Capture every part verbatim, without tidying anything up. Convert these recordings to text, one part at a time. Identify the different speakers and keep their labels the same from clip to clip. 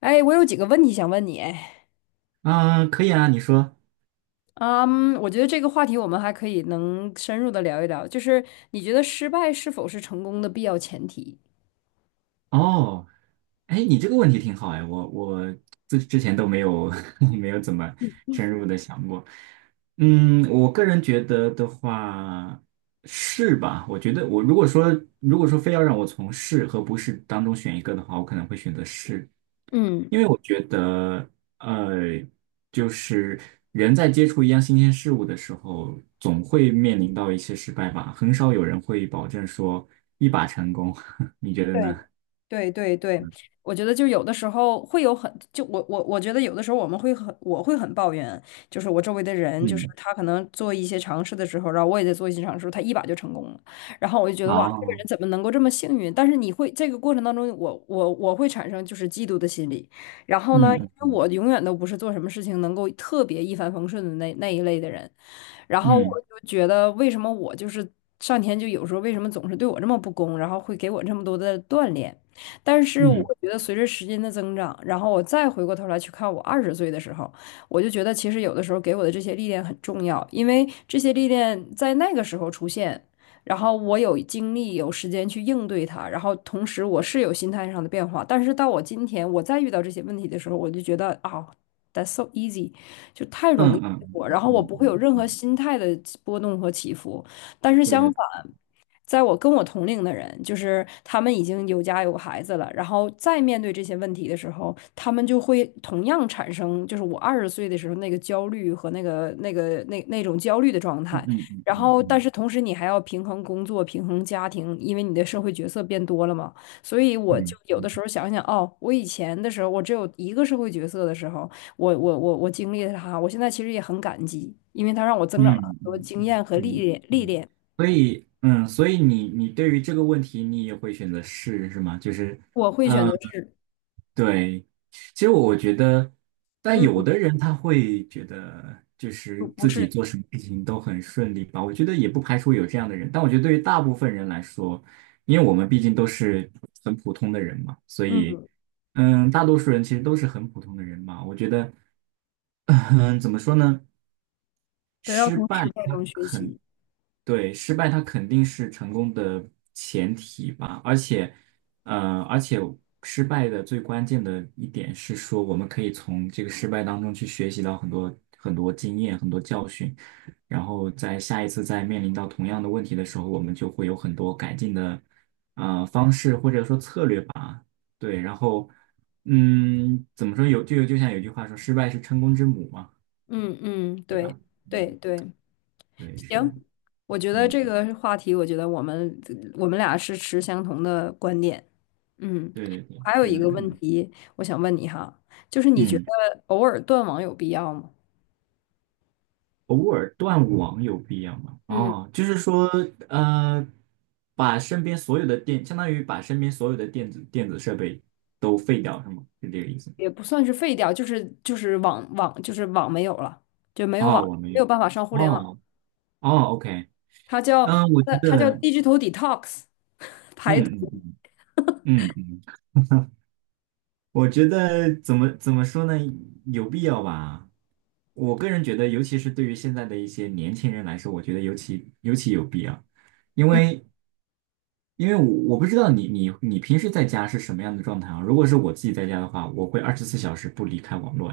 Speaker 1: 哎，我有几个问题想问你，哎，
Speaker 2: 啊，可以啊，你说。
Speaker 1: 嗯，我觉得这个话题我们还可以能深入的聊一聊，就是你觉得失败是否是成功的必要前提？
Speaker 2: 哦，哎，你这个问题挺好哎，我我之之前都没有 没有怎么深入的想过。嗯，我个人觉得的话是吧？我觉得我如果说如果说非要让我从是和不是当中选一个的话，我可能会选择是。
Speaker 1: 嗯，
Speaker 2: 因为我觉得，呃，就是人在接触一样新鲜事物的时候，总会面临到一些失败吧。很少有人会保证说一把成功，你觉得
Speaker 1: 对。
Speaker 2: 呢？
Speaker 1: 对对对，我觉得就有的时候会有很，就我我我觉得有的时候我们会很，我会很抱怨，就是我周围的人，就是
Speaker 2: 嗯，
Speaker 1: 他可能做一些尝试的时候，然后我也在做一些尝试，他一把就成功了，然后我就觉得哇，这个
Speaker 2: 哦，
Speaker 1: 人怎么能够这么幸运？但是你会这个过程当中，我我我会产生就是嫉妒的心理，然后呢，
Speaker 2: 嗯
Speaker 1: 因为我永远都不是做什么事情能够特别一帆风顺的那那一类的人，然后
Speaker 2: 嗯
Speaker 1: 我就觉得，为什么我就是上天就有时候为什么总是对我这么不公，然后会给我这么多的锻炼？但是我
Speaker 2: 嗯
Speaker 1: 觉得随着时间的增长，然后我再回过头来去看我二十岁的时候，我就觉得其实有的时候给我的这些历练很重要，因为这些历练在那个时候出现。然后我有精力、有时间去应对它，然后同时我是有心态上的变化。但是到我今天，我再遇到这些问题的时候，我就觉得啊、t h a t s so easy，就太容
Speaker 2: 嗯
Speaker 1: 易
Speaker 2: 嗯嗯
Speaker 1: 我，然
Speaker 2: 嗯
Speaker 1: 后我
Speaker 2: 嗯
Speaker 1: 不会有
Speaker 2: 嗯，
Speaker 1: 任何
Speaker 2: 嗯
Speaker 1: 心态的波动和起伏。但是
Speaker 2: 对
Speaker 1: 相
Speaker 2: 对，
Speaker 1: 反，在我跟我同龄的人，就是他们已经有家有孩子了，然后再面对这些问题的时候，他们就会同样产生，就是我二十岁的时候那个焦虑和那个那个那那种焦虑的状
Speaker 2: 嗯
Speaker 1: 态。
Speaker 2: 嗯
Speaker 1: 然
Speaker 2: 嗯
Speaker 1: 后，但
Speaker 2: 嗯
Speaker 1: 是同时你还要平衡工作、平衡家庭，因为你的社会角色变多了嘛。所以我就
Speaker 2: 嗯
Speaker 1: 有的
Speaker 2: 嗯
Speaker 1: 时候想想，哦，我以前的时候，我只有一个社会角色的时候，我我我我经历了它，我现在其实也很感激，因为它让我增长了很
Speaker 2: 嗯
Speaker 1: 多
Speaker 2: 嗯
Speaker 1: 经
Speaker 2: 嗯
Speaker 1: 验和历
Speaker 2: 嗯
Speaker 1: 练历
Speaker 2: 嗯，
Speaker 1: 练。
Speaker 2: 所以嗯，所以你你对于这个问题，你也会选择是是吗？就是。
Speaker 1: 我会选择
Speaker 2: 呃
Speaker 1: 是，
Speaker 2: 对，其实我觉得，但有
Speaker 1: 嗯，
Speaker 2: 的人他会觉得，就是
Speaker 1: 不不
Speaker 2: 自己
Speaker 1: 是，
Speaker 2: 做什么事情都很顺利吧。我觉得也不排除有这样的人，但我觉得对于大部分人来说，因为我们毕竟都是很普通的人嘛，所以，
Speaker 1: 嗯，
Speaker 2: 嗯，大多数人其实都是很普通的人嘛。我觉得，嗯，怎么说呢？
Speaker 1: 都要
Speaker 2: 失
Speaker 1: 从
Speaker 2: 败
Speaker 1: 失败
Speaker 2: 它
Speaker 1: 中学
Speaker 2: 很
Speaker 1: 习。
Speaker 2: 对，失败它肯定是成功的前提吧，而且，呃，而且失败的最关键的一点是说，我们可以从这个失败当中去学习到很多很多经验、很多教训，然后在下一次再面临到同样的问题的时候，我们就会有很多改进的呃方式或者说策略吧。对，然后，嗯，怎么说有就就像有句话说，失败是成功之母嘛，
Speaker 1: 嗯嗯，
Speaker 2: 对
Speaker 1: 对
Speaker 2: 吧？
Speaker 1: 对
Speaker 2: 嗯，
Speaker 1: 对，
Speaker 2: 对，是的，
Speaker 1: 行，我觉得
Speaker 2: 嗯，
Speaker 1: 这个话题，我觉得我们我们俩是持相同的观点。嗯，
Speaker 2: 对对对，
Speaker 1: 还有
Speaker 2: 是
Speaker 1: 一
Speaker 2: 的。
Speaker 1: 个问
Speaker 2: 嗯。
Speaker 1: 题，我想问你哈，就是你觉
Speaker 2: 嗯，
Speaker 1: 得偶尔断网有必要吗？
Speaker 2: 偶尔断网有必要吗？
Speaker 1: 嗯。
Speaker 2: 哦，就是说，呃，把身边所有的电，相当于把身边所有的电子电子设备都废掉，是吗？是这个意思吗？
Speaker 1: 也不算是废掉，就是就是网网就是网没有了，就没有网，
Speaker 2: 哦，我没
Speaker 1: 没
Speaker 2: 有。
Speaker 1: 有办法上互联网。
Speaker 2: 哦，哦，OK,
Speaker 1: 它叫
Speaker 2: 嗯，我
Speaker 1: 它
Speaker 2: 觉得，
Speaker 1: 它叫
Speaker 2: 嗯
Speaker 1: digital detox，
Speaker 2: 嗯嗯嗯嗯。我觉得怎么怎么说呢？有必要吧。我个人觉得，尤其是对于现在的一些年轻人来说，我觉得尤其尤其有必要，因
Speaker 1: 嗯，
Speaker 2: 为因为我我不知道你你你平时在家是什么样的状态啊？如果是我自己在家的话，我会二十四小时不离开网络，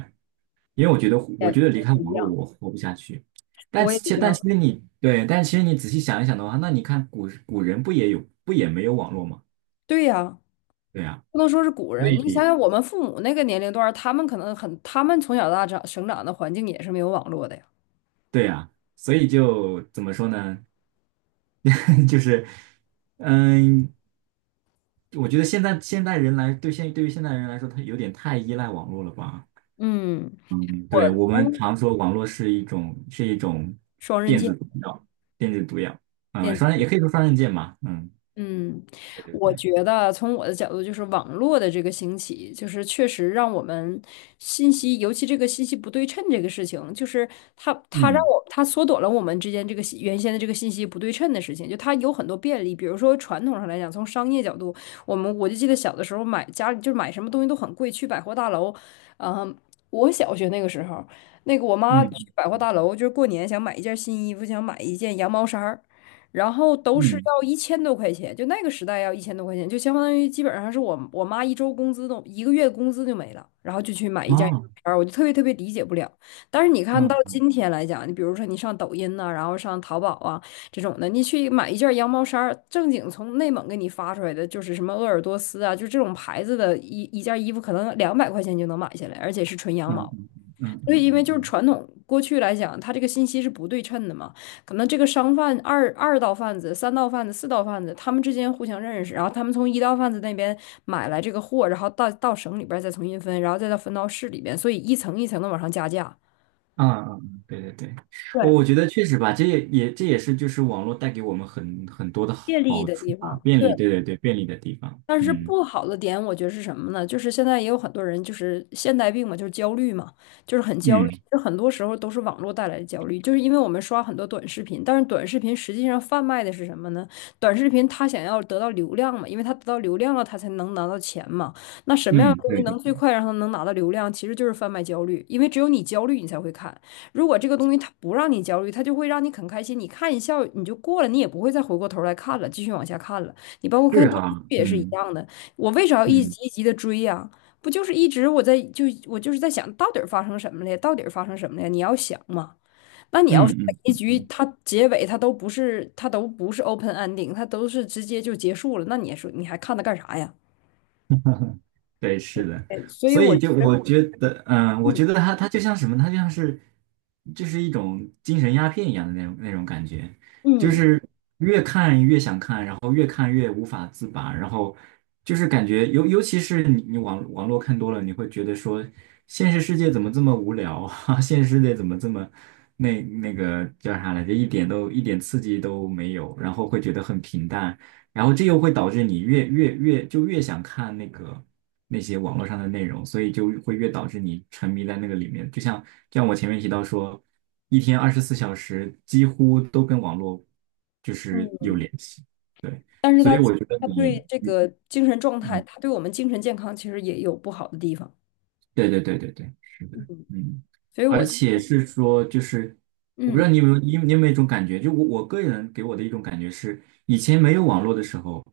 Speaker 2: 因为我觉得我
Speaker 1: 也
Speaker 2: 觉得离开
Speaker 1: 一
Speaker 2: 网络
Speaker 1: 样，
Speaker 2: 我活不下去。但
Speaker 1: 我也一
Speaker 2: 其但
Speaker 1: 样。
Speaker 2: 其实你对，但其实你仔细想一想的话，那你看古古人不也有不也没有网络吗？
Speaker 1: 对呀，
Speaker 2: 对啊。
Speaker 1: 不能说是古
Speaker 2: 所
Speaker 1: 人，你想
Speaker 2: 以
Speaker 1: 想我们父母那个年龄段儿他们可能很，他们从小到大长生长的环境也是没有网络的呀。
Speaker 2: 对呀，所以就怎么说呢？就是，嗯，我觉得现在现代人来，对现对于现代人来说，他有点太依赖网络了吧？
Speaker 1: 嗯，
Speaker 2: 嗯，对，
Speaker 1: 我
Speaker 2: 我们
Speaker 1: 从
Speaker 2: 常说网络是一种是一种
Speaker 1: 双刃
Speaker 2: 电
Speaker 1: 剑，
Speaker 2: 子毒药，电子毒药，嗯，
Speaker 1: 剑。
Speaker 2: 双刃也可以说双刃剑嘛，嗯，
Speaker 1: 嗯，
Speaker 2: 对对
Speaker 1: 我
Speaker 2: 对，
Speaker 1: 觉得从我的角度，就是网络的这个兴起，就是确实让我们信息，尤其这个信息不对称这个事情，就是它它让
Speaker 2: 嗯
Speaker 1: 我它缩短了我们之间这个信原先的这个信息不对称的事情，就它有很多便利。比如说传统上来讲，从商业角度，我们我就记得小的时候买家里就是买什么东西都很贵，去百货大楼，嗯，我小学那个时候，那个我妈
Speaker 2: 嗯
Speaker 1: 去百货大楼，就是过年想买一件新衣服，想买一件羊毛衫儿。然后都是
Speaker 2: 嗯，
Speaker 1: 要一千多块钱，就那个时代要一千多块钱，就相当于基本上是我我妈一周工资都一个月工资就没了，然后就去买一件衣
Speaker 2: 哦，
Speaker 1: 服，我就特别特别理解不了。但是你看到
Speaker 2: 嗯
Speaker 1: 今天来讲，你比如说你上抖音呐、然后上淘宝啊这种的，你去买一件羊毛衫儿，正经从内蒙给你发出来的，就是什么鄂尔多斯啊，就这种牌子的一一件衣服，可能两百块钱就能买下来，而且是纯羊
Speaker 2: 嗯
Speaker 1: 毛。
Speaker 2: 嗯嗯嗯嗯
Speaker 1: 所以，
Speaker 2: 嗯。
Speaker 1: 因为
Speaker 2: 嗯
Speaker 1: 就是
Speaker 2: 嗯
Speaker 1: 传统过去来讲，它这个信息是不对称的嘛，可能这个商贩二二道贩子、三道贩子、四道贩子，他们之间互相认识，然后他们从一道贩子那边买来这个货，然后到到省里边儿再重新分，然后再到分到市里边，所以一层一层的往上加价，
Speaker 2: 嗯嗯，嗯对对对，我
Speaker 1: 对，
Speaker 2: 我觉得确实吧，这也也这也是就是网络带给我们很很多的
Speaker 1: 借力
Speaker 2: 好
Speaker 1: 的
Speaker 2: 处
Speaker 1: 地
Speaker 2: 吧，
Speaker 1: 方。
Speaker 2: 便
Speaker 1: 对。
Speaker 2: 利，对对对，便利的地方，
Speaker 1: 但是
Speaker 2: 嗯
Speaker 1: 不好的点，我觉得是什么呢？就是现在也有很多人，就是现代病嘛，就是焦虑嘛，就是很焦虑。
Speaker 2: 嗯
Speaker 1: 就很多时候都是网络带来的焦虑，就是因为我们刷很多短视频，但是短视频实际上贩卖的是什么呢？短视频它想要得到流量嘛，因为它得到流量了，它才能拿到钱嘛。那什么样的
Speaker 2: 嗯，
Speaker 1: 东西
Speaker 2: 对
Speaker 1: 能
Speaker 2: 对，
Speaker 1: 最快让它能拿到流量？其实就是贩卖焦虑，因为只有你焦虑，你才会看。如果这个东西它不让你焦虑，它就会让你很开心，你看一笑你就过了，你也不会再回过头来看了，继续往下看了。你包括看
Speaker 2: 是
Speaker 1: 电视
Speaker 2: 哈，
Speaker 1: 剧也是一
Speaker 2: 嗯
Speaker 1: 样的，我为啥要一
Speaker 2: 嗯
Speaker 1: 集一集的追呀、不就是一直我在就我就是在想到底儿发生什么了呀，到底儿发生什么了呀？你要想嘛，那你要是
Speaker 2: 嗯
Speaker 1: 每
Speaker 2: 嗯
Speaker 1: 一
Speaker 2: 嗯
Speaker 1: 局
Speaker 2: 嗯，
Speaker 1: 它结尾它都不是它都不是 open ending，它都是直接就结束了，那你说你还看它干啥呀？
Speaker 2: 对，是的，
Speaker 1: 对，所以
Speaker 2: 所
Speaker 1: 我
Speaker 2: 以就我觉得，嗯，我
Speaker 1: 嗯
Speaker 2: 觉得它它就像什么，它就像是就是一种精神鸦片一样的那种那种感觉，就
Speaker 1: 嗯
Speaker 2: 是。然后越看越无法自拔，然后就是感觉尤尤其是你你网网络看多了，你会觉得说现实世界怎么这么无聊啊？现实世界怎么这么那那个叫啥来着？一点都一点刺激都没有，然后会觉得很平淡，然后这又会导致你越越越就越想看那个。那些网络上的内容，所以就会越导致你沉迷在那个里面。就像就像我前面提到说，一天二十四小时几乎都跟网络就是有
Speaker 1: 嗯，
Speaker 2: 联系。对，
Speaker 1: 但是
Speaker 2: 所
Speaker 1: 它
Speaker 2: 以我觉得
Speaker 1: 它
Speaker 2: 你，
Speaker 1: 对这
Speaker 2: 嗯
Speaker 1: 个精神状态，
Speaker 2: 嗯，
Speaker 1: 它对我们精神健康其实也有不好的地方，
Speaker 2: 对对对对对，是的，
Speaker 1: 嗯，
Speaker 2: 嗯，
Speaker 1: 所以
Speaker 2: 而
Speaker 1: 我就
Speaker 2: 且是说，就是我不知
Speaker 1: 嗯
Speaker 2: 道你有没有，你有你有没有一种感觉，就我我个人给我的一种感觉是，以前没有网络的时候，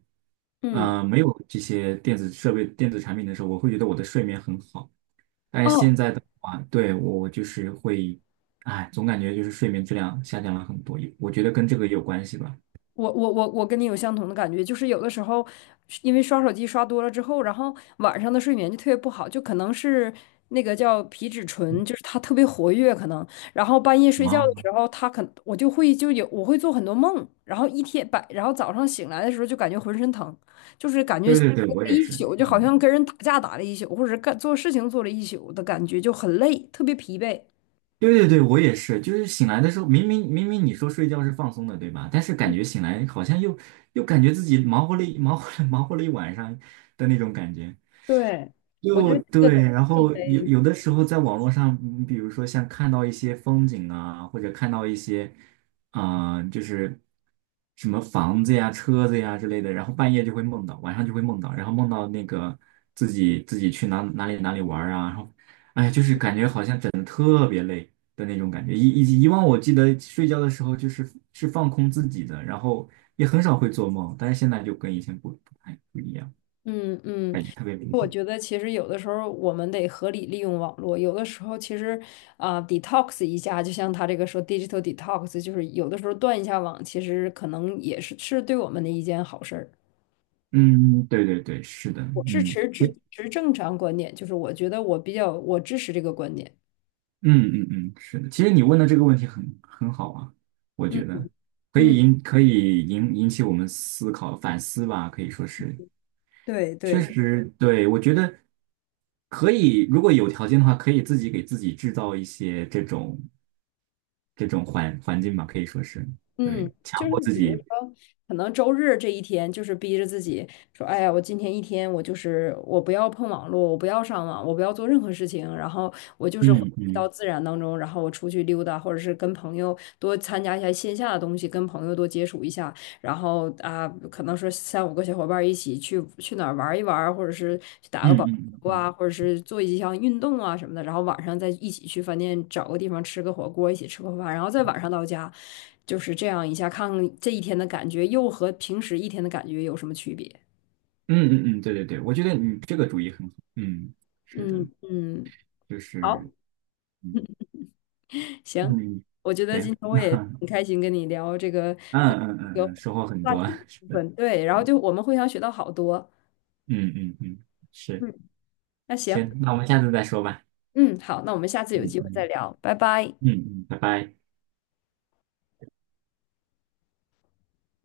Speaker 1: 嗯。
Speaker 2: 呃，没有这些电子设备、电子产品的时候，我会觉得我的睡眠很好，但是
Speaker 1: 哦，
Speaker 2: 现在的话，对，我我就是会，哎，总感觉就是睡眠质量下降了很多，我觉得跟这个也有关系吧。
Speaker 1: 我我我我跟你有相同的感觉，就是有的时候因为刷手机刷多了之后，然后晚上的睡眠就特别不好，就可能是那个叫皮质醇，就是它特别活跃，可能，然后半夜睡觉的
Speaker 2: 啊，
Speaker 1: 时候，它可我就会就有我会做很多梦，然后一天白，然后早上醒来的时候就感觉浑身疼，就是感觉
Speaker 2: 对对对，我也
Speaker 1: 一
Speaker 2: 是，
Speaker 1: 宿就好
Speaker 2: 嗯。
Speaker 1: 像跟人打架打了一宿，或者是干做事情做了一宿的感觉，就很累，特别疲惫。
Speaker 2: 对对对，我也是，就是醒来的时候，明明明明你说睡觉是放松的，对吧？但是感觉醒来好像又又感觉自己忙活了一忙活了 忙活了一晚上的那种感觉，
Speaker 1: 对，我觉
Speaker 2: 就
Speaker 1: 得这
Speaker 2: 对。
Speaker 1: 个
Speaker 2: 然
Speaker 1: 因
Speaker 2: 后有
Speaker 1: 为
Speaker 2: 有的时候在网络上，嗯比如说像看到一些风景啊，或者看到一些啊、呃就是什么房子呀、车子呀之类的，然后半夜就会梦到，晚上就会梦到，然后梦到那个自己自己去哪哪里哪里玩儿啊，然后哎，就是感觉好像。整。的那种感觉。以以及以往我记得睡觉的时候就是是放空自己的，然后也很少会做梦，但是现在就跟以前不不太不一样，
Speaker 1: 嗯嗯。
Speaker 2: 感觉特别明
Speaker 1: 我
Speaker 2: 显。
Speaker 1: 觉得其实有的时候我们得合理利用网络，有的时候其实啊、detox 一下，就像他这个说 digital detox，就是有的时候断一下网，其实可能也是是对我们的一件好事儿。
Speaker 2: 嗯，对对对，是的，
Speaker 1: 我是
Speaker 2: 嗯，
Speaker 1: 持
Speaker 2: 所
Speaker 1: 持
Speaker 2: 以
Speaker 1: 持正常观点，就是我觉得我比较我支持这个观点。
Speaker 2: 嗯嗯嗯，是的。其实你问的这个问题很很好啊，我
Speaker 1: 嗯
Speaker 2: 觉得可以
Speaker 1: 嗯，
Speaker 2: 引可以引引起我们思考反思吧，可以说是
Speaker 1: 对
Speaker 2: 确
Speaker 1: 对
Speaker 2: 实，对，我觉得可以，如果有条件的话，可以自己给自己制造一些这种这种环环境吧，可以说是
Speaker 1: 嗯，
Speaker 2: 对，
Speaker 1: 就
Speaker 2: 强
Speaker 1: 是
Speaker 2: 迫自
Speaker 1: 比如
Speaker 2: 己，
Speaker 1: 说，可能周日这一天，就是逼着自己说，哎呀，我今天一天，我就是我不要碰网络，我不要上网，我不要做任何事情，然后我就是回
Speaker 2: 嗯
Speaker 1: 到
Speaker 2: 嗯
Speaker 1: 自然当中，然后我出去溜达，或者是跟朋友多参加一下线下的东西，跟朋友多接触一下，然后啊，可能说三五个小伙伴儿一起去去哪儿玩一玩或者是去打个保。
Speaker 2: 嗯嗯嗯
Speaker 1: 啊，或者是做一项运动啊什么的，然后晚上再一起去饭店找个地方吃个火锅，一起吃个饭，然后再晚上到家，就是这样一下，看看这一天的感觉又和平时一天的感觉有什么区别。
Speaker 2: 嗯嗯嗯，对对对，我觉得你这个主意很好，嗯，是的，
Speaker 1: 嗯嗯，
Speaker 2: 就
Speaker 1: 好，
Speaker 2: 是嗯
Speaker 1: 行，
Speaker 2: 嗯，
Speaker 1: 我觉得今
Speaker 2: 行，
Speaker 1: 天 我也
Speaker 2: 嗯
Speaker 1: 很开心跟你聊这个跟
Speaker 2: 嗯
Speaker 1: 这
Speaker 2: 嗯
Speaker 1: 个
Speaker 2: 嗯，收获很
Speaker 1: 话
Speaker 2: 多，
Speaker 1: 题
Speaker 2: 是
Speaker 1: 部
Speaker 2: 的，
Speaker 1: 分，对，然后
Speaker 2: 嗯
Speaker 1: 就我们互相学到好多。
Speaker 2: 嗯嗯，嗯是，
Speaker 1: 嗯，那行，
Speaker 2: 行，那我们下次再说吧，
Speaker 1: 嗯，好，那我们下次有
Speaker 2: 嗯
Speaker 1: 机会再
Speaker 2: 嗯
Speaker 1: 聊，拜拜。
Speaker 2: 嗯嗯，拜拜。